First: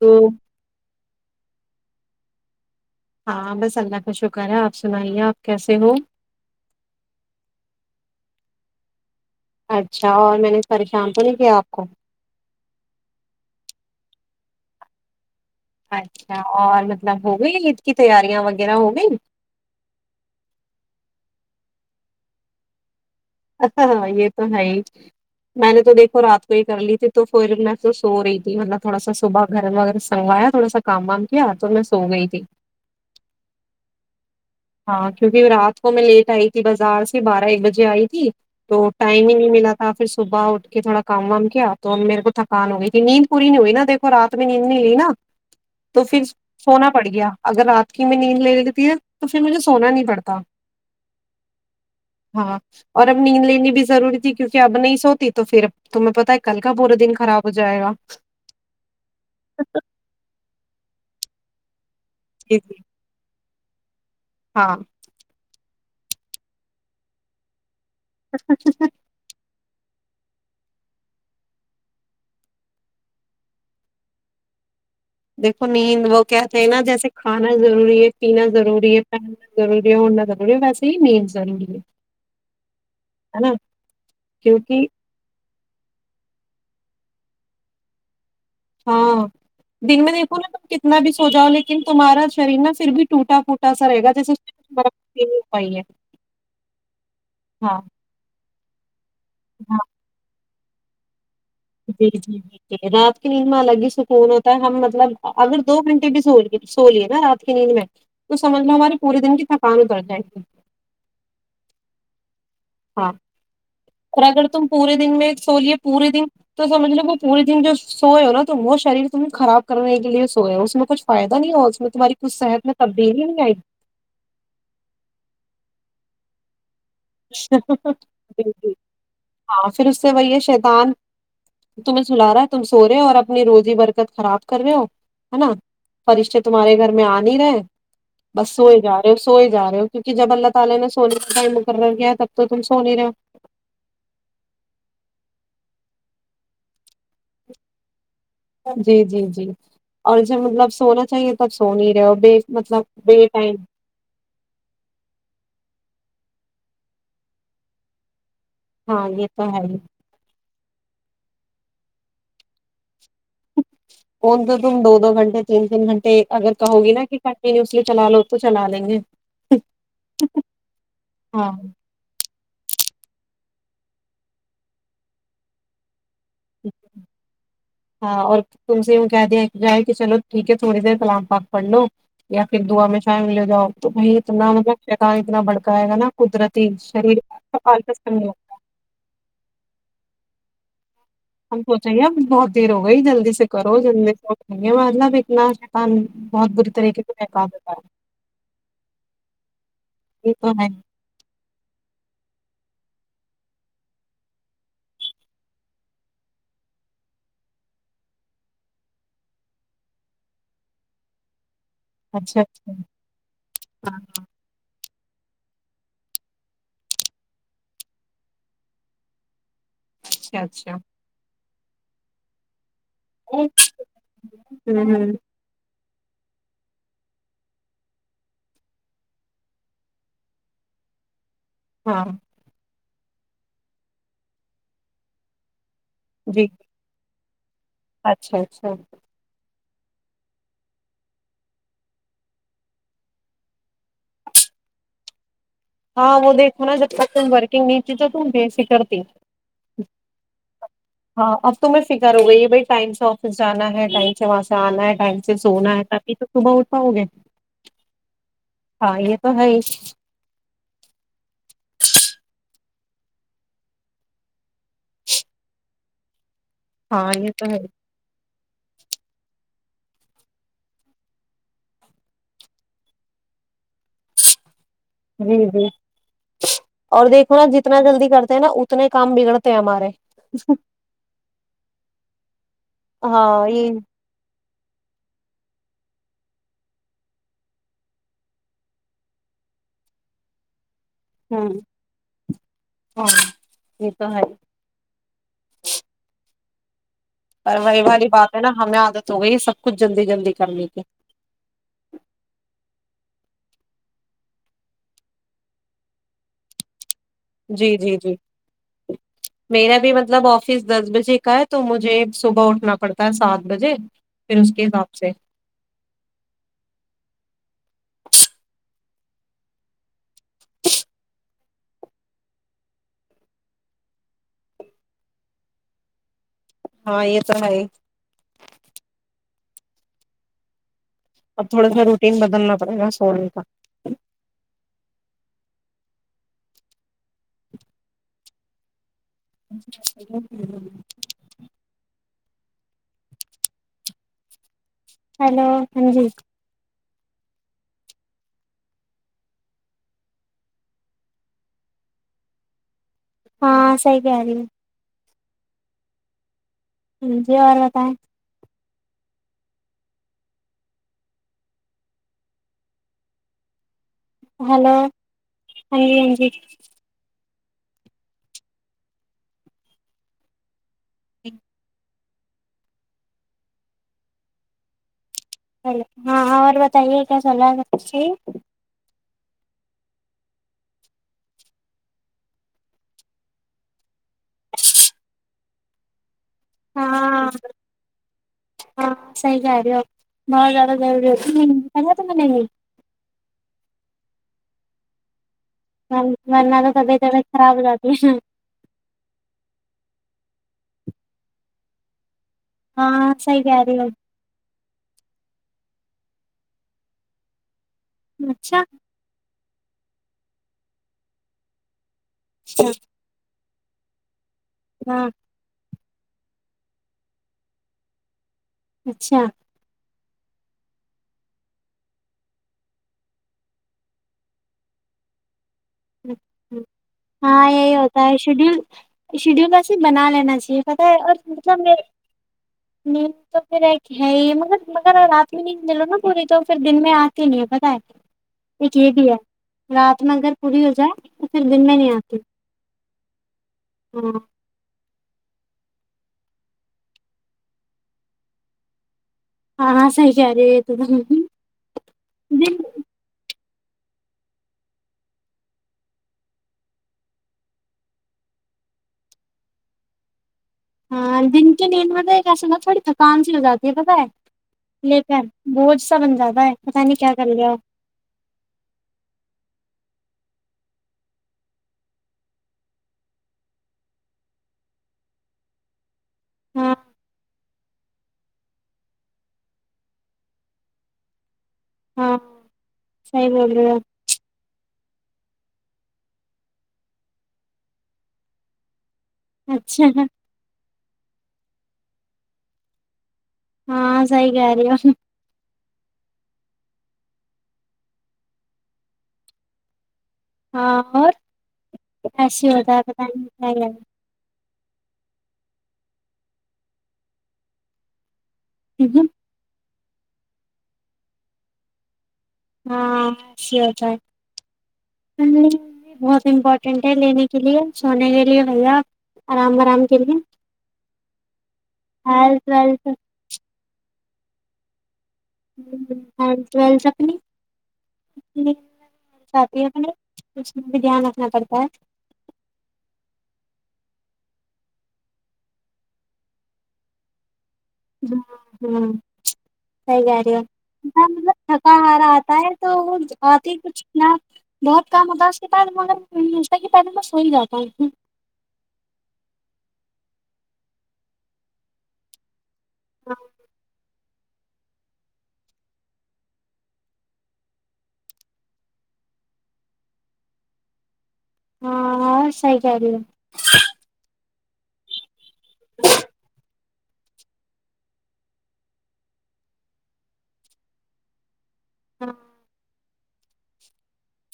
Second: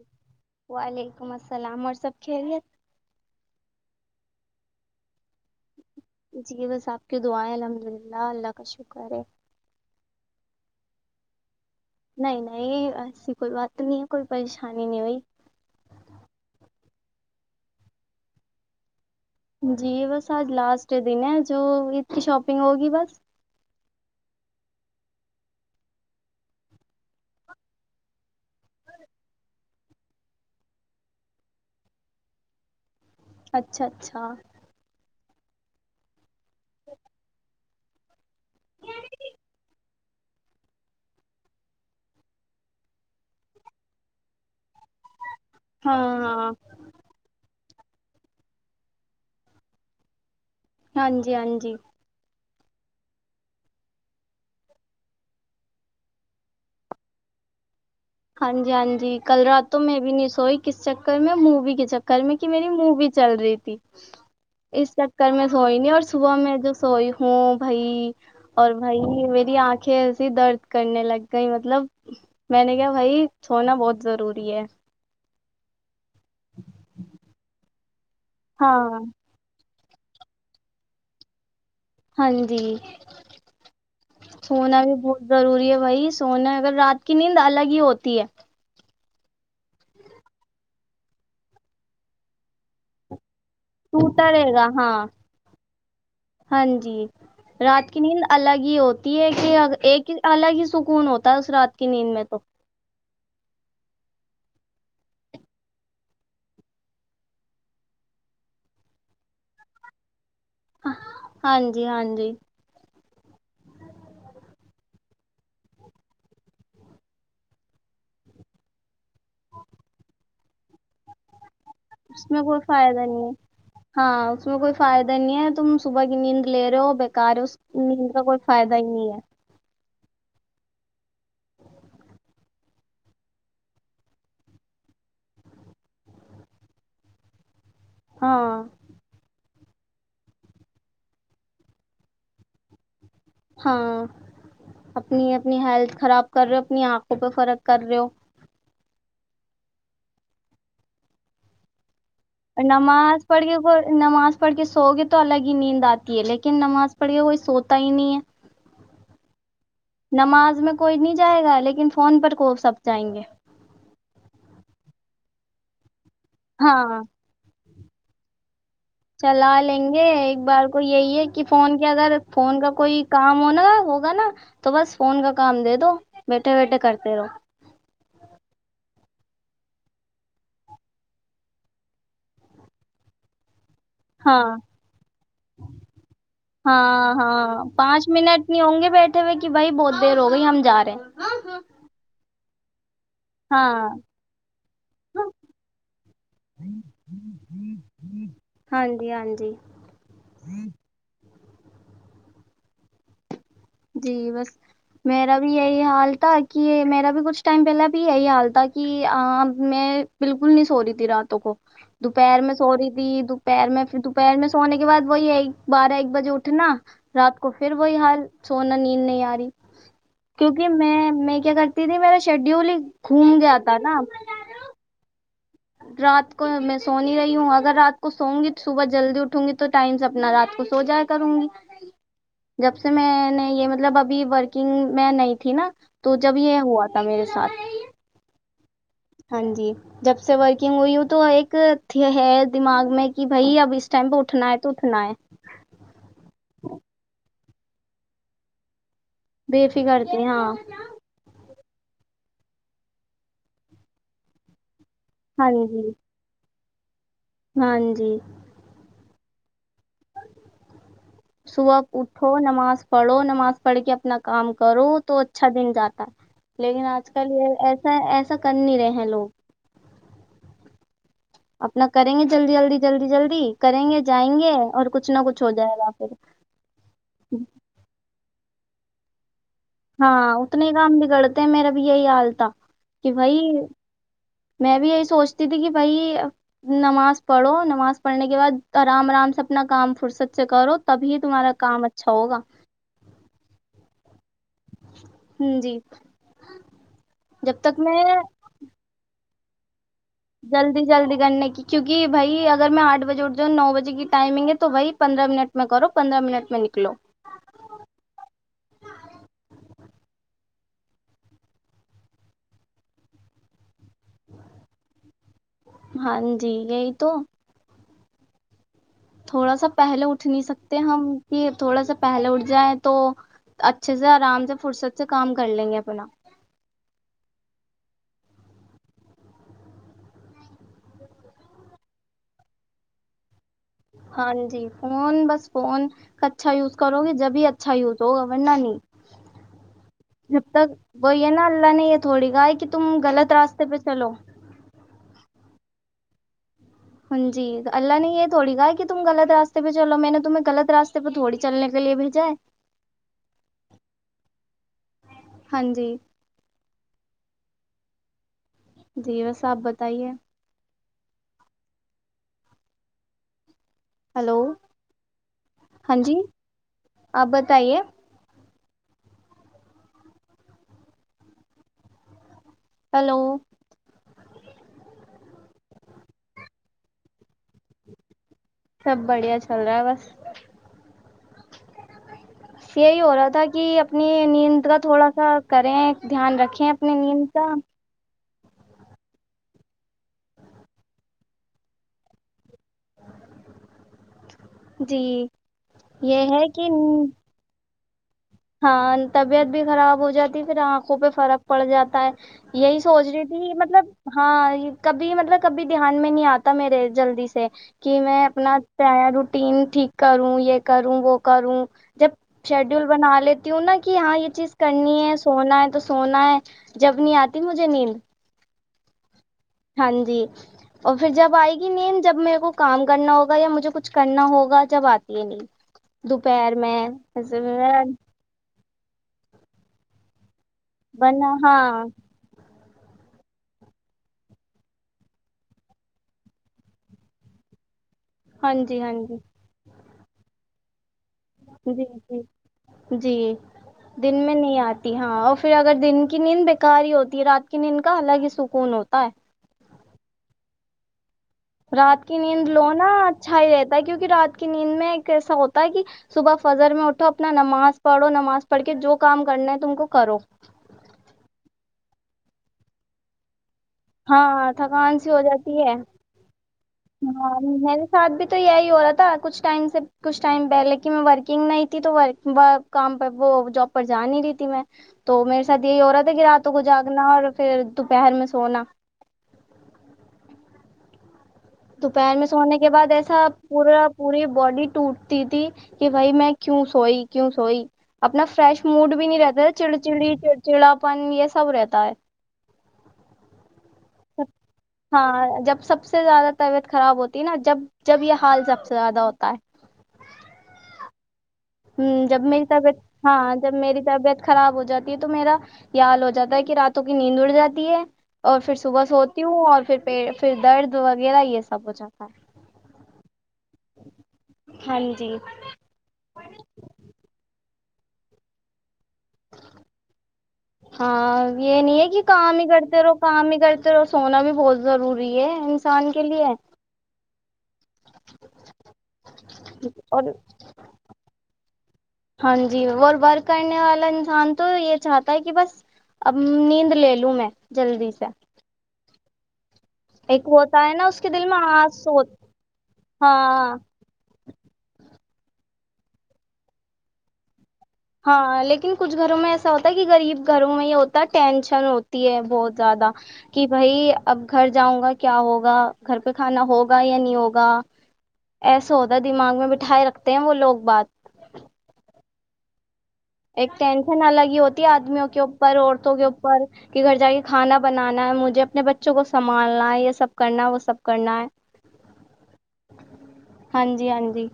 تو والے ولیکم السلام اور سب کھیلے [unintelligible] ہاں بس اللہ کا شکر ہے آپ سنائیے آپ کیسے ہو جی بس آپ کی دعائیں الحمد للہ اللہ کا شکر ہے اچھا اور میں نے پریشان تو نہیں کیا آپ کو نہیں نہیں ایسی کوئی بات نہیں ہے کوئی پریشانی نہیں ہوئی اچھا اور مطلب ہو گئی عید کی تیاریاں وغیرہ ہو گئی جی بس آج لاسٹ دن ہے جو اس کی شاپنگ ہوگی بس ہاں ہاں یہ تو ہے ہی میں نے تو دیکھو رات کو ہی کر لی تھی تو پھر میں تو سو رہی تھی مطلب تھوڑا سا صبح گھر میں وغیرہ سنگوایا تھوڑا سا کام وام کیا تو میں سو گئی تھی اچھا اچھا ہاں کیونکہ رات کو میں لیٹ آئی [unintelligible] بازار سے بارہ ایک بجے [unintelligible] جائے [unintelligible] تھی تو ٹائم ہی نہیں ملا تھا پھر صبح اٹھ کے تھوڑا کام وام کیا تو میرے کو تھکان ہو گئی تھی نیند پوری نہیں ہوئی نا دیکو رات میں [unintelligible] لی نا ہاں تو پھر ہاں سونا پڑ گیا اگر رات [unintelligible] کہ میں نیند لےنے لیتی ہے تو پھر مجھے سونا نہیں پڑتا ہاں جی ہاں جی ہاں [unintelligible] اور اب نیند لینی بھی ضروری تھی کیونکہ اب نہیں سوتی تو پھر تمہیں پتتا ہے کل کا پورا دن خراب ہو جائے گا ہاں جی ہاں جی کل رات تو میں بھی نہیں سوئی کس چک میں موی کے چک کل میں کہ جی میری جی منہ بھی چل رہی تھی ہاں اس چکر میں سوئی نہیں اور صبح میں جو سوئی ہوں بھائی اور بھائی میری آنکھیں درد کرنے لگ گئی مطلب میں نے کیا بھائی سونا بہت ضروری ہے دیکو نیند وہ کہتے ہیں نا جیسے کھانا ضروری ہے پینا ضروری ہاں ہے پہننا ضروری نہ کریے ویسے ہی مینزی ہے ہاں جی ہے نا سونا کیونکہ بھی بہت ضروری ہے بھائی سونا اگر رات کی نیند الگ ہی ہوتی ہے ہاں دن میں دیکھو نا تم کتنا بھی سو جاؤ لیکن تمہارا شریر نا پھر بھی ٹوٹا پھوٹا سا گا ٹوٹا جیسے اس رہے میں گا کچھ ہاں مرمت ہی نہیں ہو پائی ہے ہاں جی رات ہاں کی نیند الگ ہی [unintelligible] یہ ایک ہی الگ ہی سکون ہو جی جی ایک رات نیند میں الگ ہی سکون ہوتا ہے ہم مطلب اگر دو گھنٹے بھی س سو لیے نا رات کی نیند میں تو سمجھ لو ہمارے پورے دن کی تھکان اتر جائے گی ہاں جی ہاں جی ہاں اور اگر تم پورے دن میں سو لیے پورے دن تو سمجھ لو وہ پورے دن جو سوئے ہو نا تو وہ شریر تم خراب کرنے کے لیے سوئے ہو اس میں کچھ فائدہ نہیں ہو میں تمہاری اس کچھ میں کوئی صحت فائدہ تبدیلی نہیں آئے ہے ہاں اس میں کوئی فائدہ نہیں ہے تم صبح کی نیند لے رہے ہو گی بکار ہے اس نیند کا کوئی بالکل فائدہ ہی نہیں ہے ہاں پھر اس سے وہی ہے شیتان تمہیں سلا رہا ہے تم سو رہے ہو اور اپنی روزی برکت خراب کر رہے ہو ہے نا فرشتے تمہارے گھر میں آ نہیں رہے بس ہاں سوئے جا رہے ہو سوئے جا رہے کیونکہ جب اللہ تالی نے سو بھ کرر گیا تب تو تم سو نہیں رہے ہو ہاں اپنی اپنی ہیلتھ خراب کر رہے ہو اپنی آنکھوں پہ فرق کر رہے ہو جی جی جی اور جب مطلب سونا چاہیے تب سو نہیں رہے بے مطلب بے نماز پڑھ ٹائم کے نماز پڑھ کے سو گئے تو الگ ہی نیند آتی تی ہے لیکن نماز پڑھیے کوئی سوتا ہی نہیں ہے ہاں یہ تو ہے ہی نماز میں کوئی نہیں جائے گا لیکن فون پر کو سب جائیں گے فون تو تم دو دو گھنٹے تین تین گھنٹے اگر کہوں گی ہاں نا کہ کنٹینیوسلی چلا لو تو چلا لے چلا لیں گے ایک بار کو یہی ہے کہ ہاں فون کے اگر فون کا کوئی کام ہونا ہوگا نا تو بس فون کا کام دے دو بیٹھے بیٹھے کرتے رہو ہاں اور تم سے کہہ دیا جائے کہ چلو ٹھیک ہے تھوڑی دیر کلام پاک پڑھ لو یا پھر دعا میں شامل ہو جاؤ تو بھائی اتنا ہاں مطلب شیطان اتنا بھڑکاے گا نا قدرتی ہاں شریر ہاں پانچ منٹ نہیں ہوں گے بیٹھے ہوئے کہ بھائی بہت دیر ہو گئی ہم جا رہے ہیں [unintelligible] وہی جلدی سے کرو ہاں جلدی سے مطلب اتنا شیطان بہت بری طریقے سے بہکا دیتا ہے ہاں جی ہاں جی یہ تو ہے جی بس میرا بھی یہی حال تھا کہ میرا بھی کچھ ٹائم پہلے بھی یہی حال تھا کہ میں بالکل نہیں سو رہی تھی راتوں کو دوپہر اچھا میں اچھا سو رہی تھی دوپہر میں دوپہر میں سونے کے کے بعد وہی ایک بارہ ایک بجے اٹھنا رات کو پھر وہی حال سونا نین یاری [unintelligible] اچھا کیونکہ اچھا میں میں [unintelligible] کیا کرتی تھی میرا شیڈیول ہی [unintelligible] گھوم گیا ہمم تھا نا ہمم [unintelligible] رات کو میں سو نہیں رہی ہوں اگر رات کو سووں گی تو صبح جلدی اٹھوں گی تو ٹائم سے اپنا رات کو سو جایا کروں گی [unintelligible] ہاں [inaudible] جب سے میں نے یہ مطلب ابھی ورکنگ میں نہیں تھی نا [unintelligible] تو جب جی یہ ہوا تھا میرے [unintelligible] سات [inaudible] اچھا اچھا [unintelligible] جی جب [inaudible] سے ورکنگ ہوئی ہوں تو ایک ہے دماغ میں کہ بھائی اب اس ٹائم پہ اٹھنا ہے تو اٹھنا ہے [unintelligible] ہاں وہ دیکھ مناا ج پک بر [unintelligible] کہ ن چ تو ت بیے س کرتی [unintelligible] بے فکرتی ہاں [unintelligible] ہاں اب تو میں فکر ہو گئی ہے بھائی ٹائم سے آفس جانا ہے ٹائم سے وہاں سے آنا ہے [unintelligible] ہاں سونا ہے جی پ تو صب [unintelligible] ہ گے [inaudible] ہاں جی [unintelligible] ہاں یہ تو ہے [unintelligible] صبح اٹھو نماز پڑھو نماز پڑھ کے اپنا کام کرو تو اچھا دن جاتا ہے [unintelligible] لیکن آج ہاں کل تو ہے یہ ایسا ایسا کر نہیں رہے ہیں لوگ [unintelligible] اپنا کریں گے جلدی جلدی جلدی جلدی [unintelligible] کریں گے جائیں گے اور کچھ نہ جی کچھ ہو جی جائے گا پھر اور دیکھو نا [unintelligible] جتنا جلدی کرتے نا اتنے کام بگڑتے [unintelligible] ہاں اتنے کام بگڑتے میرا بھی یہی حال تھا کہ بھائی ہاں یہ [unintelligible] میں بھی یہی سوچتی تھی کہ بھائی نماز پڑھو نماز پڑھنے کے بعد آرام آرام سے اپنا کام فرصت سے کرو [unintelligible] تبھی تمہارا ہمم کام اچھا ہوگا [unintelligible] سہر [inaudible] ہ جی [unintelligible] اور تک وہی میں والی بات ہے نا ہمیں عادت ہو گئی [unintelligible] س کچ [inaudible] جلدی جلدی کرنے کی کیونکہ بائی اگر میں آٹھ بجے اٹھ [unintelligible] جو نو بجے کی ٹائمنگ ہے تو وہی پندرہ منٹ میں کرو پندرہ منٹ میں نکلو [unintelligible] جی جی جی میرا بھی مطلب آفس دس بجے کا ہے تو مجھے صبح اٹھنا پڑتا ہے سات بجے پھر اس کے حساب سے [unintelligible] ہاں جی یہی تو [unintelligible] تھوڑا سا پہلے اٹھ نہیں سکتے ہم کہ تھوڑا سا پہلے اٹھ جائیں تو اچھے سے آرام سے فرصت سے کام کر لیں گے اپنا [unintelligible] ہاں یہ تو ہے ہی [unintelligible] اب تھوڑا سا روٹین بدلنا پڑے گا سونے کا ہاں جی فون بس فون اچھا یز کرو گے جب بھی اچھا یوز ہوگا بننا نہیں جب تک وہی ہے نا اللہ نے یہ تھوڑی گائے کہ تم غلط راستے پہ چلو ہیلو ہاں جی ہ جی اللہ نے یہ تھوڑی کہا کہ تم غلط راستے پہ چلو میں نے تمہیں غط راستے پہ تھوڑی چلنے کے لیے بھیجاائے ہاں صحیح کہہ رہی ہے ہاں جی مھے اور بتائیں جی بیس آپ بتائیے ہلو ہاں جی ہاں جی آپب بتائیے ایک ہلو ہاں اور بتائیے کیا سلاحھی سب بڑھیا چل رہا ہے بس یہی ہو رہا تھا کہ اپنی نیند کا تھوڑا سا کریں دھیان رکھیں ہاں اپنے نیم کا ہاں سحی کہ رہی ہو بہت زیادہ ضور ہوتی کر ت م نے نہیں جی یہ ہے منا کہ تو سب جگ خااب جات [inaudible] ہاں طبیعت بھی خراب ہو جاتی پھر آنکھوں پہ فرق پڑ جاتا ہے یہی سوچ ہاں رہی صحیح تھی کہہ رہی مطلب ہو ہاں کبھی مطلب کبھی دھیان میں نہیں آتا میرے جلدی سے کہ میں اپنا اچھا پرایا رو ین ٹھیک کروں یہ کروں وہ کروں جب شیڈیول لیتی ہوں نا کہ ہاں یہ چیز کرنی ہاں ہے سونا ہے تو سونا ہے جب نہیں آتی مجھے نیند اچھا ہاں جی اور پھر جب آئے گی نیین جب میرے کو کام کرنا ہوگا یا مجھے کچھ کرنا ہوگا جب آتی ہے نی ہاں یہی ہوتا ہے شیڈیول شیڈیول میں صرف بنا لینا چاہیے پتہ ہے اور بنا مطلب ہاں نیند تو پھر ایک ہے ہی مگر مگر رات میں نیند ملو نا پوری تو پھر دن میں آتی نہیں ہے پت ہے کہ ہاں جی ہاں جی رات مگر کڑی ہزار جی جی جی دن ہاں میں نہیں آتی ہاں اور پھر اگر دن کی نیند بےیکار ہی ہوتی ہے رات کی نیند کا الگ ہی سکون ہوتا ہے ہاں ہاں صحیح رہے رات کی نیند لو نا اچھا ہی رہتا ہے کیوںکہ رات کی نیند میں ایک ایسا ہوتا ہے کہ صبح فجر میں اٹھو اپنا نماز پڑھو نماز پڑھ کے جو کام کرنا ہے تم کو کرو ہاں دن کے دیند مطل ایسا ہو تھوڑی تھکان سی ہو جاتی ہے پتہ ہے ہاں تھکان سی ہو لیکن جاتی ہے بوجھ سا بن جاتا ہے پتا نہیں کیا کر ہاں لیا ہو۔ میرے ساتھ بھی تو یہی ہو رہا تھا کچھ ٹائم سے کچھ ٹائم پہ لےن میں ورکنگ نہیں تھی تو کام پر وہ جاب پر جا نہیں رہی تھی میں تو میرے ساتھ یہی عورت کہ راتوں کو ہاں جاگنا اور پھر دوپہر میں سونا [inaudible] دوپہر ہاں میں سونے کے بعد ایسا صحیح بول رہے ہو پورا پوری باڈی ٹوٹ تھی کہ بھائی میں کیوں سوئی کیوں سوئی اپنا فریش موڈ بھی نہیں رہتا تھا چڑ اچھا چڑی چڑچڑا پن یہ سب رہتا [inaudible] تا [inaudible] ہاں صحیح کہہ رہی ہو ہاں جب سب سے زیادہ طبیعت خراب ہوتی نا جب جب یہ حال سب سے زیادہ ہوتا ہے ہاں اور جب میری ایسے ہی طبیعت ہوتا ہے پتا نہیں ہاں کیا جب کر میری لیا۔ طبیعت خراب ہوتی جاتی ہے تو میرا یاال ہو جاتا ہے کہ راتوں کی نیند اڑ جاتی ہے اور پھر صبح سوتی ہوں اور پھر [unintelligible] پ پھر درد وغیرہ یہ سب ہو جاتا ہے [unintelligible] ہاں [inaudible] اچ ہوتا ہے ہاں جی بہت امپورٹینٹ ہے لینے کے لیے [unintelligible] سونے کے لیے بھیا [unintelligible] آرام کے لیے ہاں یہ نہیں ہے کہ کام ہی ہیلتھ کرتے ویلتھ رہو کام ہی کرتے [unintelligible] اور سونا بھی بہت ضروری [unintelligible] انسان کے لیے ٹلتھ اپنی [inaudible] جی [inaudible] اور پڑتا ہاں جی اور ورک کرنے والا انسان تو یہ چاہتا ہے کہ بس اب نیند لے لوں میں [unintelligible] سے ہ ہوں [inaudible] صحی کہہ ایک رہی ہے ہوتا نا اس کے دل مطلب میں تھکا آج سو ہارا آتا ہے تو وہ آتی ہی ہاں کچھ یہ بہت کام ہوتا [unintelligible] اس کے بعد مگر یہ ہوتا کہ بعد میں سوئی جاتا ہوں ہاں لیکن کچھ گھروں میں ایسا ہوتا ہے کہ غریب گھروں میں یہ ہوتا ہے ٹینشن ہوتی ہے بہت زیادہ کہ بھائی اب گھر جاؤں گا کیا ہوگا گھر پہ کھانا ہوگا یا نہیں ہوگا ایسا ہوتا دماغ میں بٹھائے رکھتے ہیں وہ لوگ بات ہاں سی ج رہے ایک ٹینشن الگی ہوتا آدمیوں کےو پرر عورتوں کے اوپر کہ گھر جا کے کھانا بنانا ہے مجھے اپنے بچوں کو سنبھالنا ہے یہ سب کرنا وہ سب کرنا ہے ہاں ہاں جی ہاں جی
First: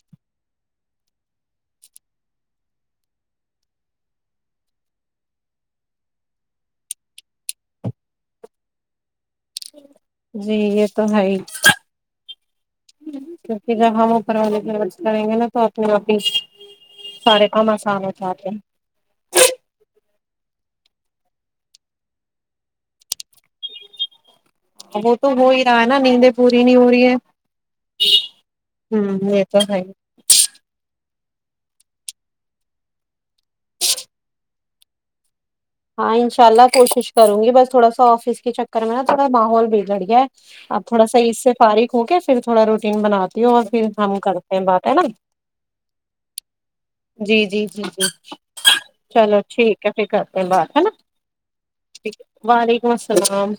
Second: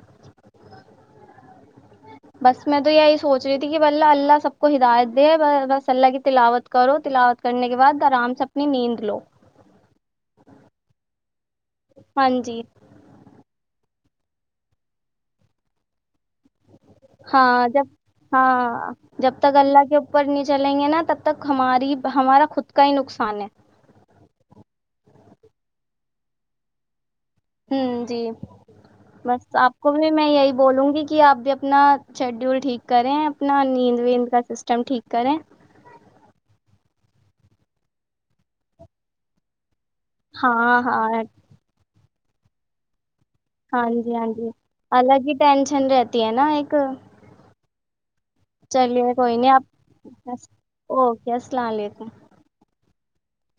بس میں تو یہی سوچ رہی تھی کہ بلہ اللہ سب کو ہدایت دے بس اللہ کی تلاوت کرو تلاوت کرنے کے بعد آرام سے اپنی نیند لو جی یہ تو ہے ہی ہاں جی کیکہ جب ہم اوپر والنے کی مرض کریں گے نا تو اپنے آپ ہی سارے ہاں کام جب آسان ہو جاتے ہاں جب تک اللہ کے اپر نہیں چلیں گے نا تب تک ہماری ہمارا خود کا ہی نقصان ہے وہ تو ہو ہی رہا ہے نا نیندیں پوری نہیں ہو رہی ہے ہ جی ہمم یہ بس تو آپ ہے ہی۔ کو بھی میں یہی بولوں گی کہ کہ آپ بھی اپنا شیڈیول ٹھیک کریں اپنا نیند ویند کا سسٹم ٹھیک کریں ہاں ان شاء اللہ کوشش کروں گی بس تھوڑا سا آفس کے چکر میں نا تھوڑا ماحول بھی گڑیا ہاں آپ تھوڑا ہاں سا اس سے فارغ ہوگ پھر تھوڑا روٹیین بنا ہاں جی ہاں جی الگ ہی ٹینشن رہتی ہے نا ایک جی جی جی چلیے کوئی چلو نہیں آپ ٹھیک ہے پ گ اوکے السلام علیکم وعلیکم السلام